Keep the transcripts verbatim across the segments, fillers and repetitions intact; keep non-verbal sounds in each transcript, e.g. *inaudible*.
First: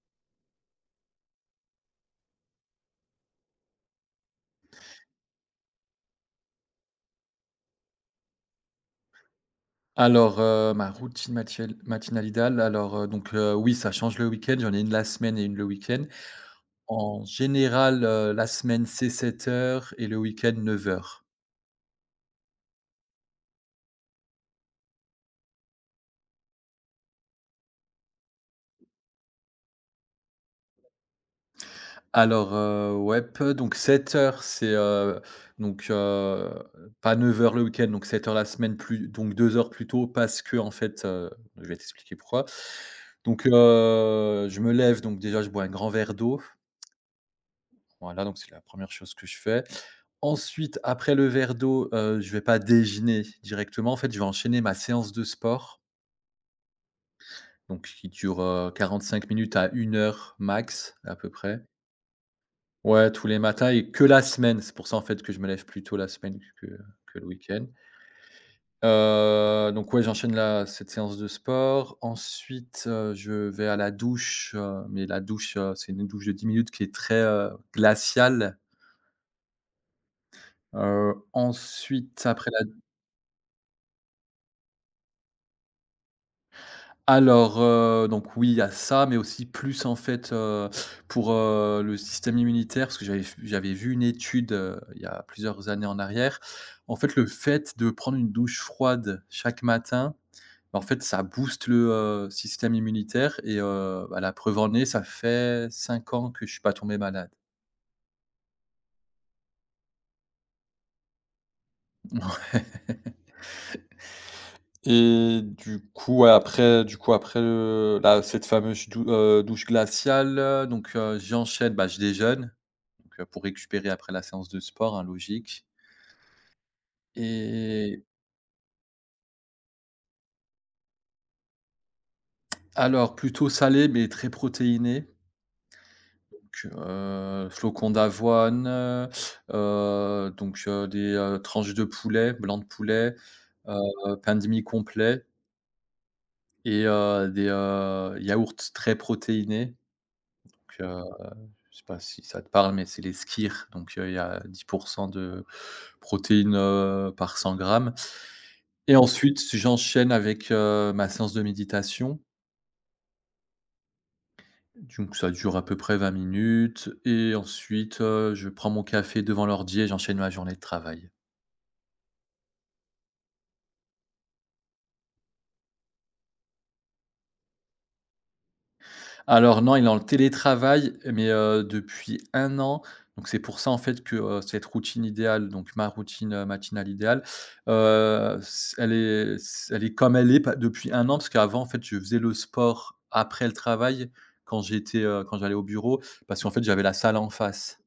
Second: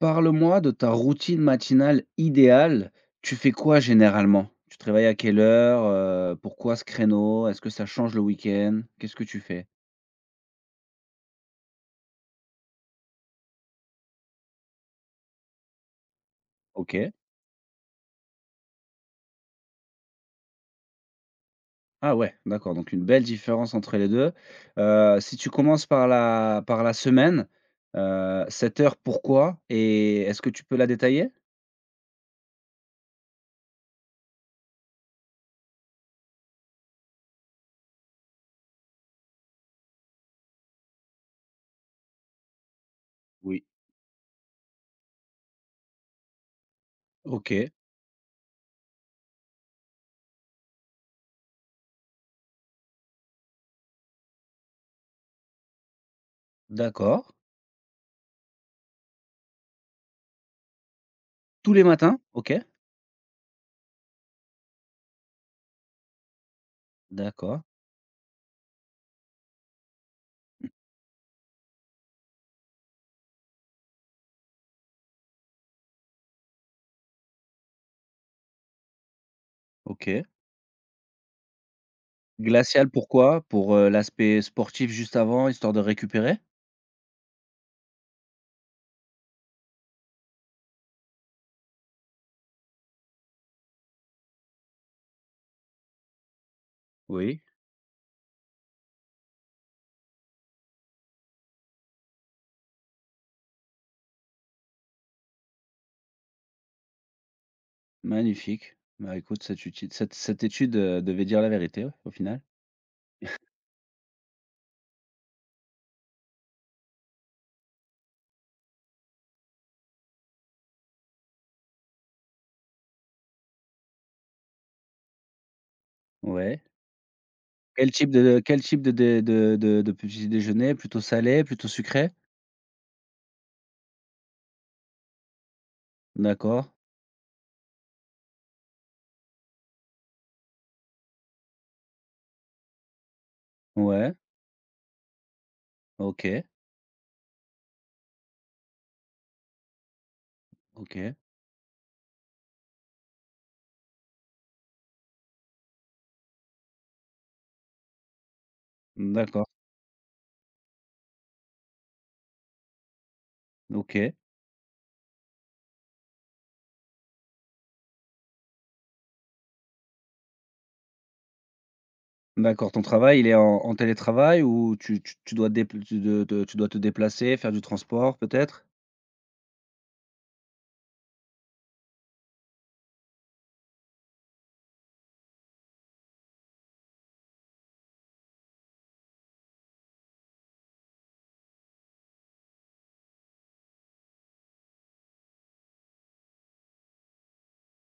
Parle-moi de ta routine matinale idéale. Tu fais quoi généralement? Tu te réveilles à quelle heure? Heu, pourquoi ce créneau? Est-ce que ça change le week-end? Qu'est-ce que tu fais? Alors, heu, ma routine matiel matinale idéale, alors, heu, donc, heu, oui, ça change le week-end. J'en ai une la semaine et une le week-end. OK. En général, heu, la semaine, c'est sept heures et le week-end neuf heures. Ah ouais, d'accord, donc une belle différence entre les deux. Heu, si tu commences par la par la semaine, heu, cette heure pourquoi? Et est-ce que tu peux la détailler? Alors, heu, ouais, peu donc sept heures c'est, heu, donc, heu, pas neuf heures le week-end, donc sept heures la semaine, plus donc deux heures plus tôt parce que en fait, heu, je vais t'expliquer pourquoi. Donc, Oui. heu, je me lève, donc déjà je bois un grand verre d'eau. OK, Voilà, donc c'est la première chose que je fais. Ensuite, après le verre d'eau, heu, je vais pas déjeuner directement. En fait, je vais enchaîner ma séance de sport, d'accord. donc qui dure, quarante cinq minutes à une heure max, à peu près. Tous les matins? OK. Ouais, tous les matins et que la semaine. C'est pour ça, en fait, que je me lève plus tôt la semaine que que le D'accord. week-end. Heu, donc ouais, j'enchaîne la cette séance de sport. Ensuite, heu, je vais à la douche, heu, mais la douche, heu, c'est une douche de dix minutes qui est très, heu, glaciale. OK. Heu, ensuite, après Glacial pourquoi? Pour, heu, l'aspect sportif juste avant, histoire de récupérer? Alors, heu, donc oui, il y a ça, mais aussi plus en fait, heu, pour, heu, le système immunitaire, parce que j'avais j'avais vu une étude, heu, il y a plusieurs années en arrière. En fait, le Oui. fait de prendre une douche froide chaque matin, bah, en fait, ça booste le, heu, système immunitaire et heu, bah, la preuve en est, ça fait cinq ans que je suis pas tombé malade. Magnifique. Bah, écoute, cette uti cette cette étude, heu, devait dire la vérité, ouais, au final. *laughs* Et du coup, ouais, après du coup, après, heu, la cette fameuse dou heu, douche glaciale, heu, donc heu, j'enchaîne, bah, je déjeune. Donc, heu, pour récupérer après la séance de sport, hein, logique Ouais. Quel et type de quel type de dé de de de petit déjeuner? Plutôt salé, plutôt sucré? alors plutôt salé, mais très protéiné, D'accord. donc, heu, flocons d'avoine, heu heu, donc, heu, des, heu, tranches de poulet, blanc de poulet, Ouais. heu, pain de mie complet OK. et heu, des, heu, yaourts très protéinés, donc, heu OK. Je sais pas si ça te parle, mais c'est les skyrs, donc heu, il y a dix de protéines, heu, par cent grammes et ensuite D'accord. j'enchaîne avec, heu, ma séance de méditation, OK. donc ça dure à peu près vingt minutes et ensuite, heu, je prends mon café devant l'ordi et j'enchaîne ma journée de travail. D'accord. Ton travail, il est en en télétravail ou tu tu tu dois te dépl tu de de tu dois te déplacer, faire du transport peut-être? Alors non, il est en télétravail, mais heu, depuis un an. Donc c'est pour ça en fait que, heu, cette routine idéale, donc ma routine, heu, matinale idéale, heu, c elle est c elle est comme elle est pa depuis un an, parce qu'avant en fait je faisais le sport après le travail quand j'étais, heu, quand j'allais au bureau, parce qu'en fait j'avais la salle en face.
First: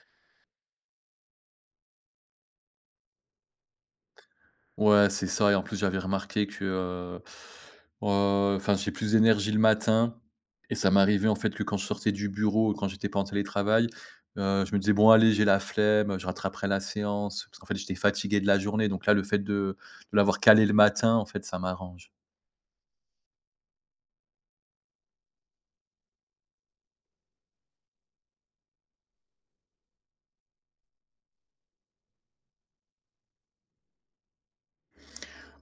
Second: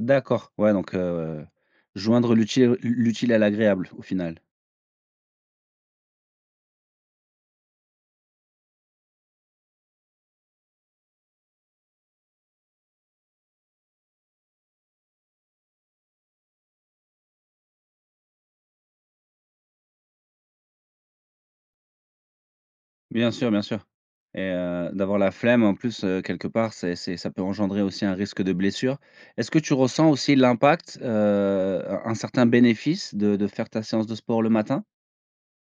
D'accord. Ouais, donc heu, joindre l'utile l'utile à l'agréable, au final. Ouais, c'est ça et en plus, j'avais remarqué que, heu, heu, enfin, j'ai plus d'énergie le matin et ça m'arrivait, en fait, que quand je sortais du bureau, quand j'étais pas en télétravail, heu, je me disais: «Bon, allez, j'ai la flemme, je rattraperai la séance», parce qu'en fait, j'étais fatigué de la journée donc là, le fait de de l'avoir calé le matin, en fait, ça m'arrange. Bien sûr, bien sûr et heu, d'avoir la flemme en plus, heu, quelque part, c'est c'est ça peut engendrer aussi un risque de blessure. Est-ce que tu ressens aussi l'impact, heu, un un certain bénéfice de de faire ta séance de sport le matin?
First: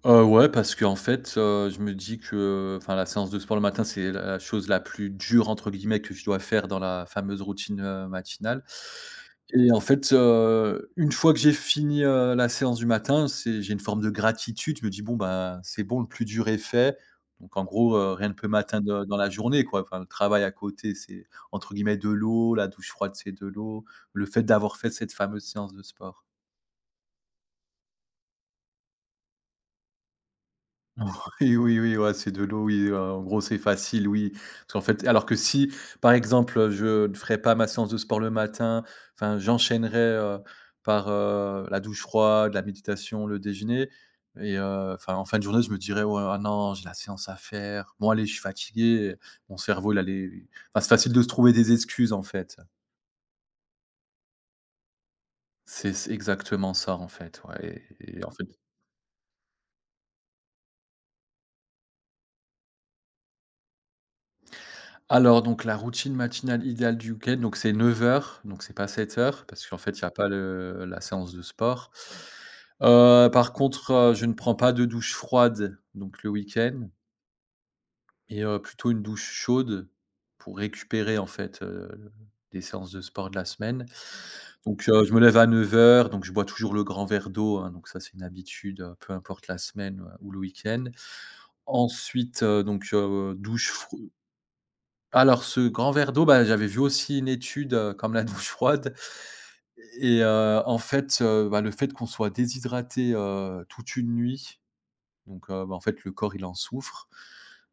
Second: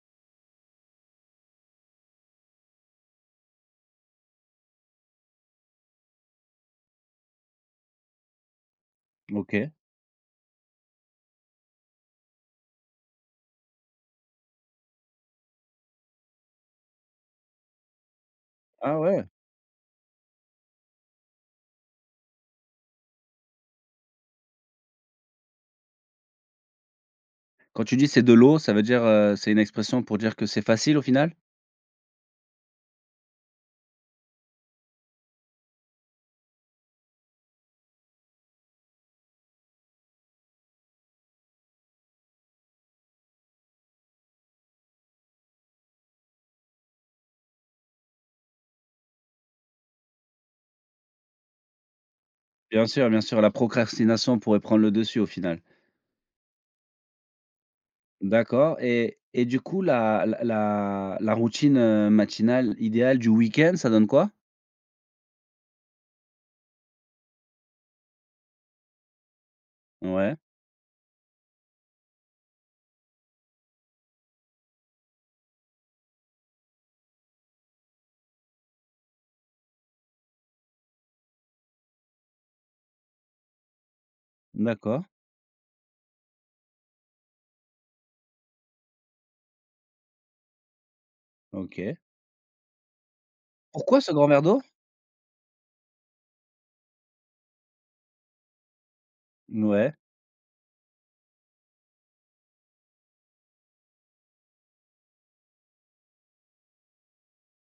Heu, ouais, parce qu'en fait, heu, je me dis que, enfin, la séance de sport le matin, c'est la chose la plus «dure» entre guillemets que je dois faire dans la fameuse routine, heu, matinale et OK. en fait, heu, une fois que j'ai fini, heu, la séance du matin, c'est j'ai une forme de gratitude. Je me dis: «Bon, ben, c'est bon, le plus dur est fait». Donc en gros, heu, rien ne peut Ah m'atteindre, dans ouais! la journée, quoi. Enfin, le travail à côté, c'est entre guillemets «de l'eau», la douche froide, c'est de l'eau, le fait d'avoir fait cette fameuse séance de sport. Quand tu dis: «C'est de l'eau», ça veut dire, heu, c'est une expression pour dire que c'est facile au final? *laughs* Oui, oui, oui, ouais, c'est de l'eau, oui, heu, en gros, c'est facile, oui. Parce qu'en fait alors que si, par exemple, je ne ferais pas ma séance de sport le matin, enfin, j'enchaînerais, heu, par, heu, la douche froide, la méditation, le déjeuner et heu, enfin, en fin de journée, je me dirais: «Ouais, ah non, j'ai la séance à faire. Bon allez, je suis fatigué», mon cerveau, il allait enfin, c'est facile de se trouver des excuses, en fait. Bien sûr, bien sûr, la procrastination pourrait prendre le dessus au final. C'est c'est exactement ça, en fait, ouais et et en fait. D'accord et et du coup la la la la routine, heu, matinale idéale du week-end, ça donne quoi? Alors donc la routine matinale idéale du week-end, donc c'est neuf heures donc c'est pas sept heures parce qu'en fait, il y a pas Ouais, le la séance de sport. Heu, par contre, heu, je ne prends pas de douche froide, donc le week-end et heu, plutôt une douche chaude pour récupérer en fait, heu, des séances de sport de la semaine. Donc d'accord, heu, je me lève à neuf heures donc je bois toujours le grand verre d'eau, hein, donc ça c'est une habitude, heu, peu importe la semaine, heu, ou le week-end. OK. Ensuite, heu, donc heu, douche Pourquoi fro ce grand verre d'eau? Alors ce grand verre d'eau, bah, j'avais vu aussi une étude, heu, comme la douche froide Ouais, et heu, en fait, heu, bah, le fait qu'on soit déshydraté, heu, toute une nuit, donc heu, bah, en fait, le corps, il en souffre.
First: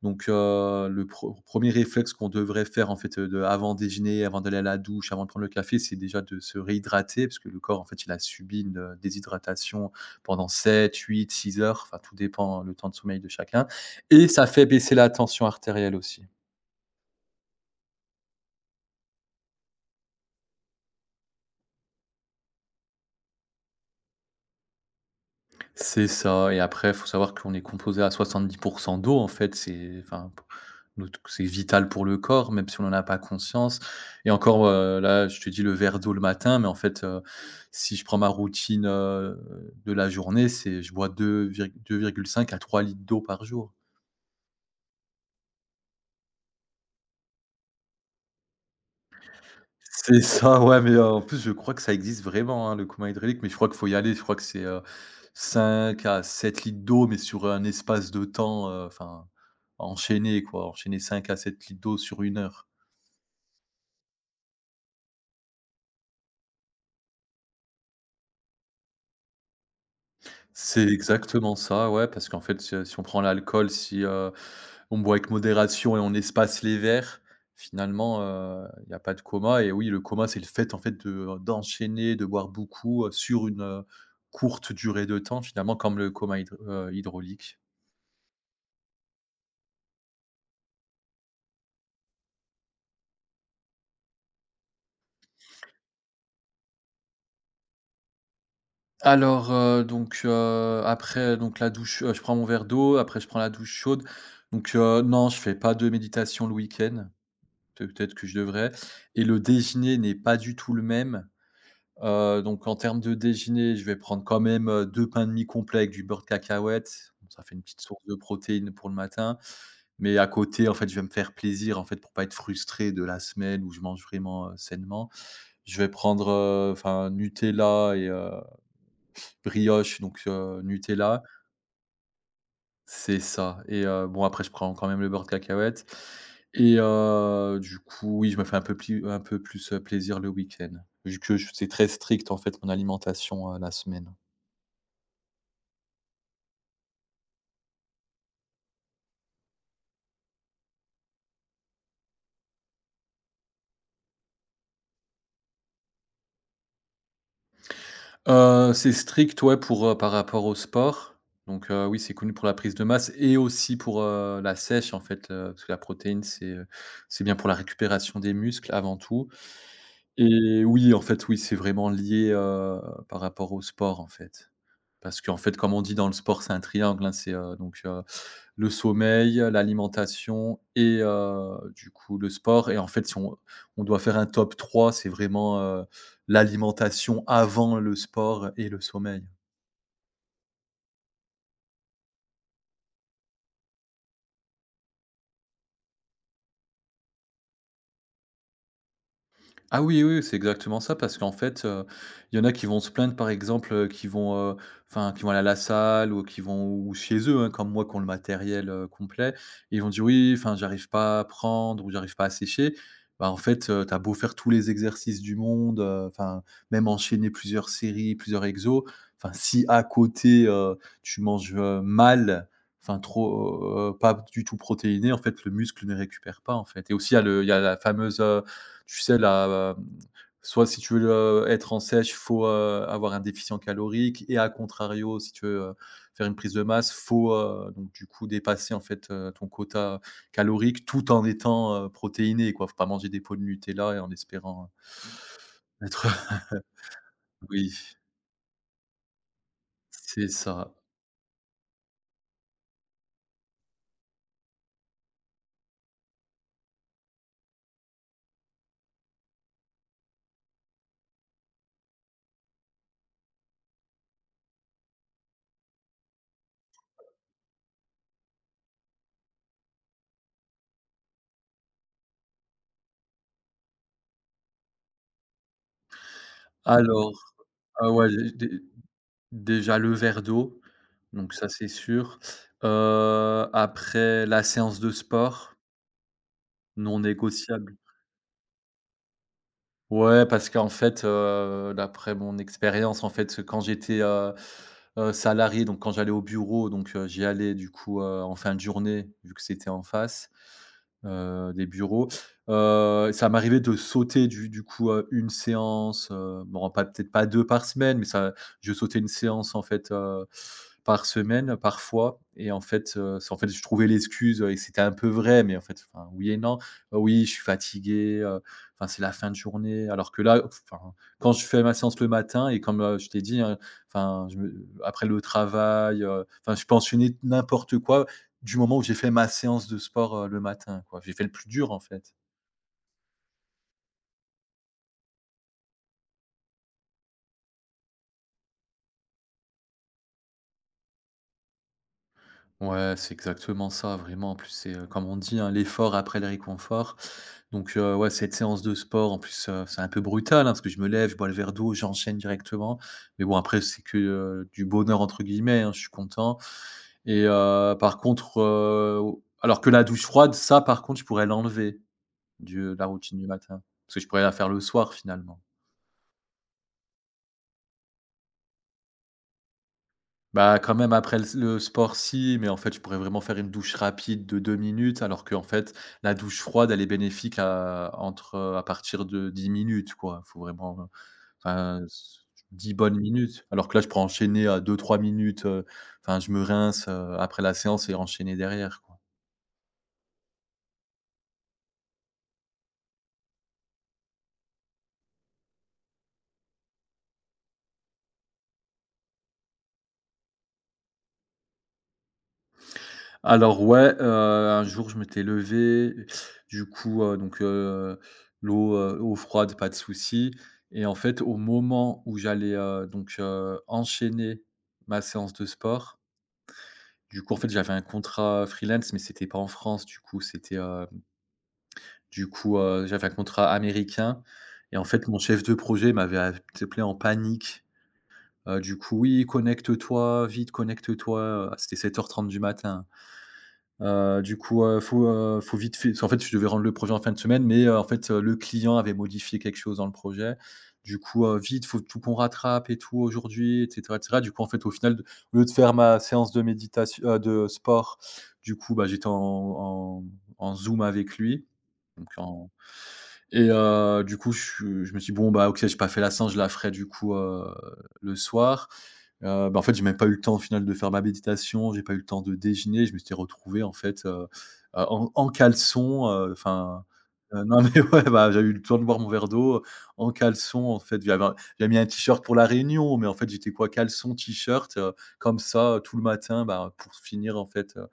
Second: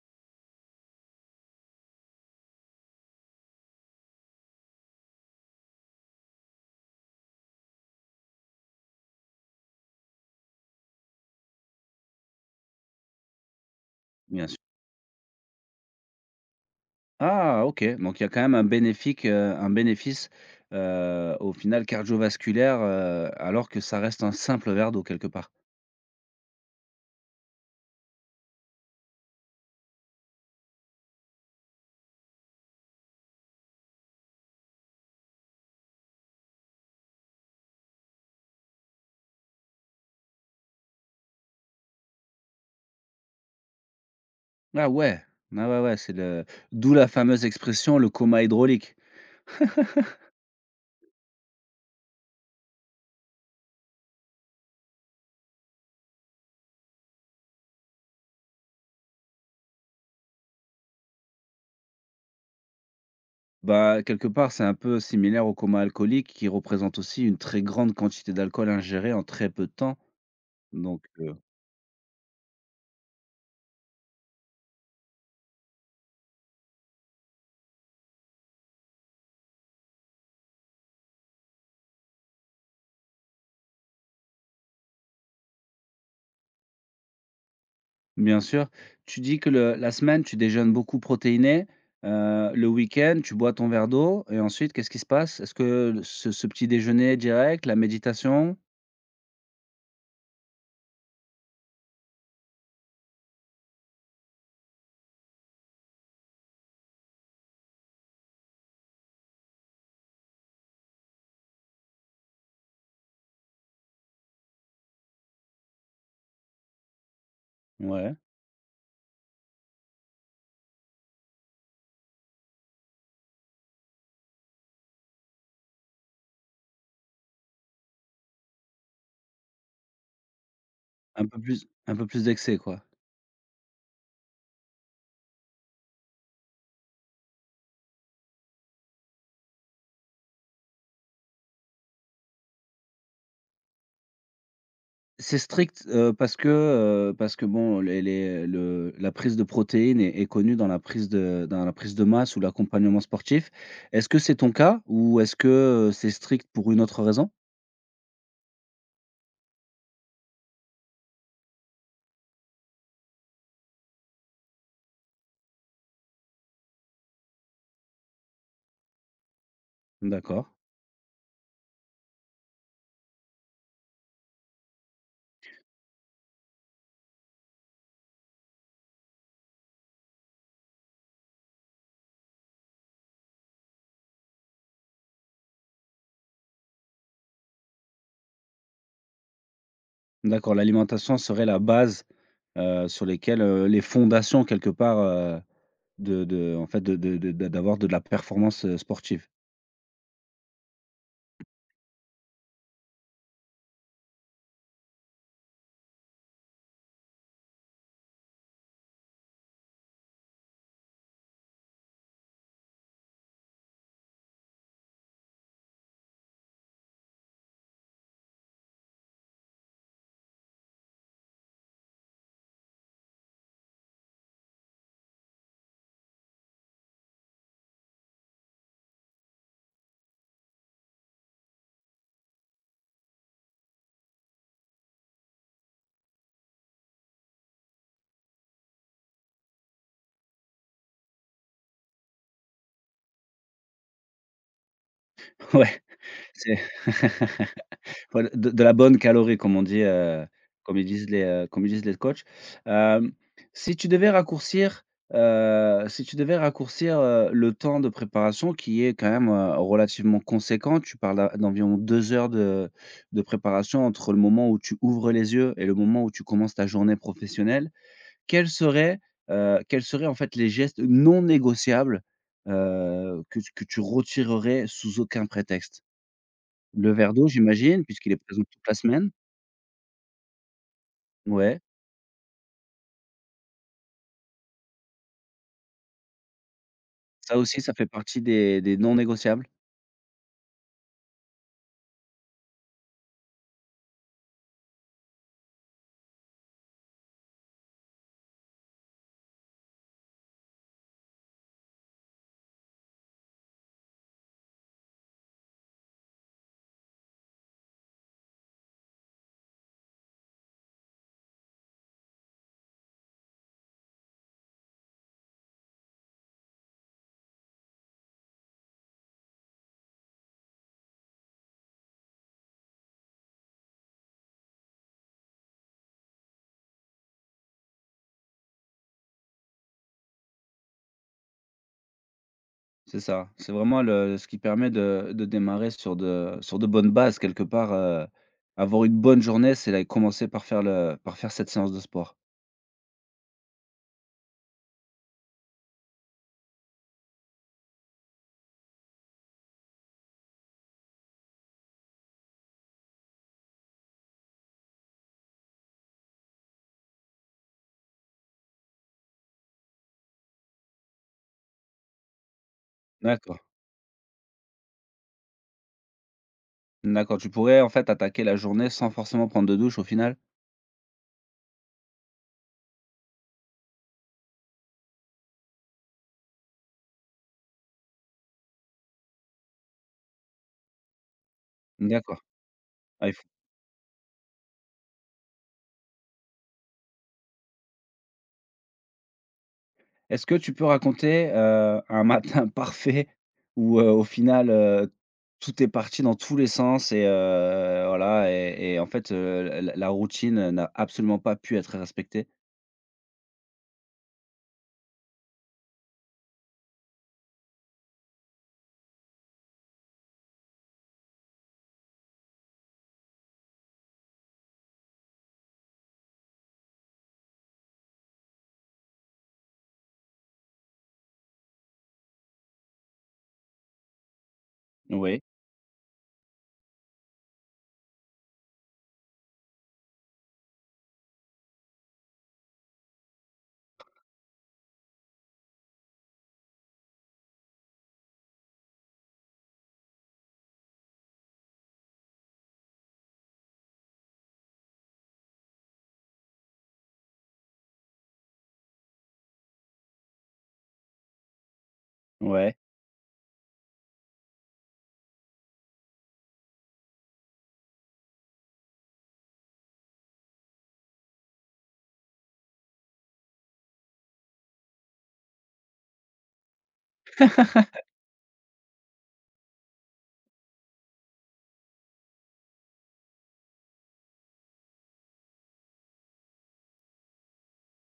Donc heu, le pre premier réflexe qu'on devrait faire, en fait, heu, de avant déjeuner, avant d'aller à la douche, avant de prendre le café, c'est déjà de se réhydrater parce que le corps, en fait, il a subi une, heu, déshydratation pendant sept, huit, six heures, enfin, tout dépend euh, le temps de sommeil de chacun et ça bien sûr. fait baisser la tension artérielle aussi. Ah OK, donc il y a quand même un bénéfique, heu, un bénéfice, heu, au final cardiovasculaire, heu, alors que ça reste un simple verre d'eau quelque part. C'est ça et après, il faut savoir qu'on est composé à soixante-dix d'eau, en fait, c'est enfin, p notre c'est vital pour le corps, même si on en a pas conscience et encore, heu, là, je te dis le verre d'eau le matin, mais en fait, heu, si je prends ma routine, heu, de la journée, c'est je bois deux virg deux virgule cinq à trois litres d'eau par jour. Ah ouais, ah ouais, ouais, c'est le d'où la fameuse expression: «Le coma hydraulique». C'est ça, ouais, mais heu, en plus, je crois que ça existe vraiment, hein, le coma hydraulique, mais je crois qu'il faut y aller. Je crois que c'est, heu, cinq à sept litres d'eau, mais sur un espace de temps, heu, enfin, enchaîné, quoi. Enchaîner cinq à sept litres d'eau sur une heure. Bah, quelque part, c'est un peu similaire au coma alcoolique qui représente aussi une très grande quantité d'alcool ingéré en très peu de temps. C'est Donc, heu, exactement ça, ouais, parce qu'en fait, si, si on prend l'alcool, si, heu, on boit avec modération et on espace les verres, finalement, heu, il y a pas de coma et oui, le coma, c'est le fait, en fait, de euh, d'enchaîner, de boire beaucoup, heu, sur une, heu, courte durée de temps, finalement, comme le coma hydr heu, hydraulique. bien sûr, tu dis que le la semaine, tu déjeunes beaucoup protéiné, heu, le week-end, tu bois ton verre d'eau et ensuite, qu'est-ce qui se passe? Est-ce que ce ce petit déjeuner direct, la méditation? Alors, heu, donc, heu, après donc la douche, heu, je prends mon verre d'eau, après je prends la douche chaude, donc, heu, non, je fais pas de méditation le week-end. Peut- peut-être que je devrais et le déjeuner n'est pas du tout le même. Heu, donc en termes de déjeuner, je vais prendre quand même, heu, deux pains de mie complets avec du beurre de cacahuète. Bon, ça fait une petite source de Ouais, protéines pour le matin. Mais à côté, en fait, je vais me faire plaisir, en fait, pour pas être frustré de la semaine où je mange vraiment, heu, sainement. Je vais prendre, heu, enfin Nutella et heu, brioche, donc heu, Nutella. un peu plus un peu plus d'excès, quoi. C'est ça et heu, bon après je prends quand même le beurre de cacahuète et heu, du coup, oui, je me fais un peu pli un peu plus, heu, plaisir le week-end. Vu que je c'est très strict en fait mon alimentation, heu, la semaine. C'est strict, heu, parce que, heu, parce que bon les les le la prise de protéines est est connue dans la prise de dans la prise de masse ou l'accompagnement sportif. Est-ce que c'est ton cas ou est-ce que, heu, c'est strict pour une autre raison? Heu, c'est strict ouais pour, heu, par rapport au sport. Donc heu, oui, c'est connu pour la prise de masse et aussi pour, heu, la sèche en fait, heu, parce que la protéine c'est, heu, c'est bien pour la récupération des muscles avant tout D'accord, et oui, en fait, oui, c'est vraiment lié, heu, par rapport au sport en fait. Parce qu'en fait, comme on dit dans le sport, c'est un triangle, hein, c'est, heu, donc, heu, le sommeil, l'alimentation et heu, du coup, le sport et en fait, si on on doit faire un top trois, c'est vraiment, heu, l'alimentation avant le sport et le sommeil. d'accord, l'alimentation serait la base, heu, sur lesquelles, heu, les fondations quelque part, heu, de de en fait de de de de d'avoir de la performance, heu, sportive. Ah oui, oui, oui, c'est exactement ça parce qu'en fait, heu, il y en a qui vont se plaindre par exemple, heu, qui vont, heu, enfin, qui vont aller à la salle ou qui vont ou chez eux, hein, comme moi qui ont le matériel, heu, complet. Et Ils vont dire: «Oui, enfin, j'arrive pas à prendre» ou «J'arrive pas à sécher». Bah, en fait, heu, tu beau faire tous les exercices du monde, heu, enfin, même enchaîner plusieurs séries, plusieurs exos, enfin, si à côté, heu, tu manges, heu, mal, enfin trop, heu, pas du tout protéiné, en fait, le muscle ne récupère pas, en fait, et aussi il y a le il y a la fameuse, tu sais là, heu, soit, si tu veux, heu, être en sèche, faut, heu, avoir un déficient calorique, et à contrario, si tu veux, heu, faire une prise de masse, faut, heu, donc du coup dépasser en fait, heu, ton quota calorique tout en étant, heu, protéiné, quoi. Faut pas manger des pots de Nutella et en espérant, heu *laughs* Ouais, Mmh. Être c'est *laughs* oui, *laughs* Voilà, de de la bonne calorie comme on dit, heu, c'est ça. comme ils disent les, heu, comme ils disent les coachs. Hem, si tu devais raccourcir, heu, si tu devais raccourcir, heu, le temps de préparation qui est quand même, heu, relativement conséquent, tu parles d'en d'environ deux heures de de préparation entre le moment où tu ouvres les yeux et le moment où tu commences ta journée professionnelle. Quels seraient, heu, quels seraient en fait les gestes non négociables, heu, que que tu retirerais sous aucun prétexte? Le Alors, verre d'eau, j'imagine, ah ouais, puisqu'il est dé présent dé toute la semaine. déjà le verre d'eau, donc ça Ouais, c'est sûr. Heu, après la séance de sport, non ça aussi, ça négociable. fait partie des des non négociables. Ouais, parce qu'en fait, heu, d'après mon expérience, en fait, quand j'étais, heu heu, salarié, donc quand j'allais au bureau, donc heu, j'y allais du coup, heu, en fin de journée, vu que c'était en face, heu, des bureaux. Heu, ça m'arrivait de sauter du du coup, heu, une séance, heu, bon, pas peut-être pas deux par semaine, mais ça, je sautais une séance en fait, heu, par semaine parfois, et en fait, heu, c'est, en fait, je trouvais l'excuse, euh, et c'était un peu vrai, mais en fait, enfin, oui et non. Euh, Oui, je suis fatigué, euh, enfin, c'est la fin de journée. Alors que là, enfin, quand je fais ma séance le matin, et comme euh, je t'ai dit, hein, enfin, je me- après le travail, euh, enfin, je peux enchaîner n'importe quoi du moment où j'ai fait ma séance de sport euh, le matin, quoi. J'ai fait le plus dur en fait. C'est ça. C'est vraiment le ce qui permet de de démarrer sur de sur de bonnes bases quelque part, heu, avoir une bonne journée, c'est la commencer par faire le par faire cette séance de sport. Ouais, c'est exactement ça, vraiment. En plus, c'est, euh, comme on dit, hein, l'effort après le réconfort. Donc, euh, ouais, cette séance de sport, en plus, euh, c'est un peu brutal, hein, parce que je me lève, je bois le verre d'eau, j'enchaîne directement. Mais bon, après, c'est que euh, du bonheur, entre guillemets, hein, je suis content. Et euh, par contre, euh, alors que la douche froide, ça, par contre, je pourrais l'enlever de la routine du D'accord, matin, parce que je pourrais la faire le soir, finalement. d'accord. Tu pourrais en fait attaquer la journée sans forcément prendre de douche au final? Bah, quand même, après le le sport si, mais en fait, je pourrais vraiment faire une douche rapide de deux minutes, alors qu'en fait, la douche froide, elle est bénéfique à entre, heu, à partir de dix minutes, quoi. Faut vraiment, enfin, D'accord. s dix bonnes Ah minutes. Alors que là, je pourrais enchaîner à deux trois minutes, heu, enfin, je me rince, heu, après la séance et enchaîner derrière, quoi. Est-ce que tu peux raconter, heu, un matin *laughs* parfait où, heu, au final, heu, tout est parti dans tous les sens et heu, voilà et et en fait, heu, la la routine n'a absolument pas pu être respectée? Alors ouais, heu, un jour, je m'étais levé, du coup, heu, donc heu, l'eau, heu, eau froide, pas de souci, et en fait, au moment où j'allais, heu, donc heu, enchaîner ma séance de sport, du coup, en fait, j'avais un contrat freelance, mais c'était pas en France, du coup, c'était, heu, du coup, heu, j'avais un contrat américain, et en fait, mon Oui, chef de projet m'avait appelé en panique, heu, du coup: «Oui, connecte-toi, vite, connecte-toi», c'était sept heures trente du matin. Heu, du coup, heu, faut, heu, faut vite fait, en fait, je devais rendre le projet en fin de semaine, mais, heu, en fait, heu, le client avait modifié quelque chose dans le projet. Du coup, heu, vite, faut tout qu'on rattrape et tout aujourd'hui, et cetera, et cetera. Du coup, en fait, au final, au lieu de faire ma séance de méditation, heu, de sport, du coup, bah, j'étais en en en Zoom avec lui, donc en, ouais. et heu, du coup, je je me suis dit: «Bon, bah, OK, j'ai pas fait la séance, je la ferai du coup, heu, le soir». Heu, bah, en fait, j'ai même pas eu le temps au final de faire ma méditation, j'ai pas eu le temps de déjeuner, je me suis retrouvé en fait, heu, heu, en en caleçon, heu, enfin, heu, non mais *laughs* ouais, bah, j'avais eu le temps de boire mon verre d'eau, en caleçon, en fait, j'avais un j'avais mis un t-shirt pour la réunion, mais en fait, j'étais quoi? Caleçon, t-shirt, heu, comme ça, euh, tout le matin, bah, pour finir en fait, heu,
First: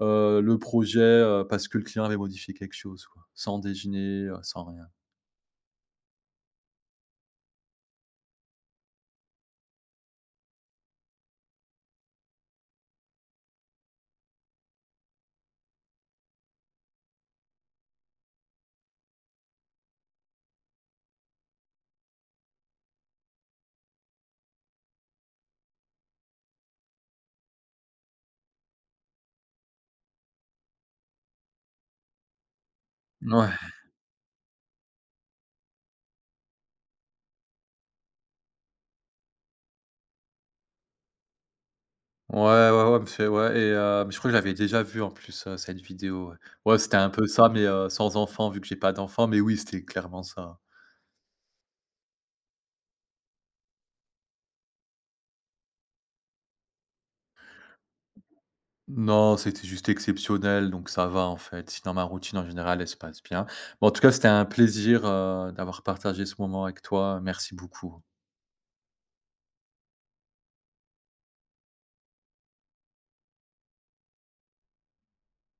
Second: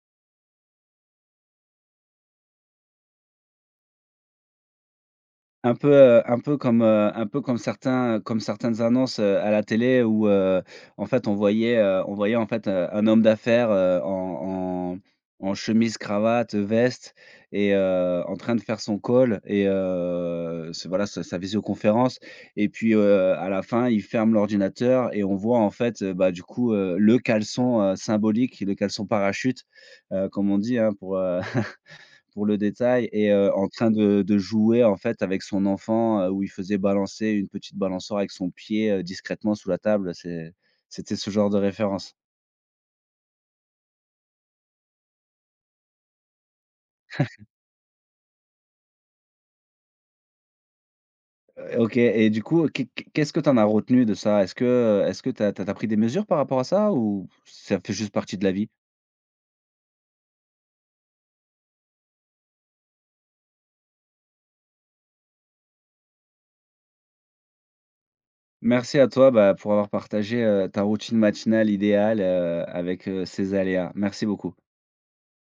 heu, le projet, heu, parce que le client avait modifié quelque chose, quoi, sans déjeuner, heu, sans rien. Un peu, heu, un peu comme, heu, un peu comme certains comme certaines annonces, heu, à la télé où, heu, en fait, on voyait, heu, on voyait, en fait, heu, un homme d'affaires, heu, en en en chemise, cravate, veste et heu, en train de faire son call et heu, ce voilà, sa sa visioconférence et puis, heu, à la fin, il ferme l'ordinateur et on voit, en fait, heu, bah, du coup, heu, le caleçon, heu, symbolique, le caleçon parachute, heu, comme on dit, hein, pour, heu pour le détail et heu, Ouais. en train de de jouer, en fait, avec son enfant, heu, où il faisait balancer une petite balançoire avec son pied, heu, discrètement sous la table. C'est c'était ce genre de référence. Ouais, ouais, ouais, monsieur. Ouais, et heu, mais je crois que j'avais déjà vu en plus, heu, cette vidéo, ouais. Ouais, c'était un peu ça, mais heu, sans enfant, vu que j'ai pas d'enfant, mais oui, c'était clairement ça. Heu, OK et du coup, qu'est qu'est qu'est-ce que tu en as retenu de ça? Est-ce que, heu, est-ce que tu as tu as tu as pris des mesures par rapport à ça ou ça fait juste partie de la vie? Non, c'était juste exceptionnel, donc ça va en fait. Sinon, ma routine en général, elle se passe bien. Bon, en tout cas, c'était un plaisir, heu, d'avoir partagé ce moment avec toi. Merci beaucoup. Merci à toi, bah, pour avoir partagé, heu, ta routine matinale idéale, heu, avec, heu, ses aléas. Merci beaucoup.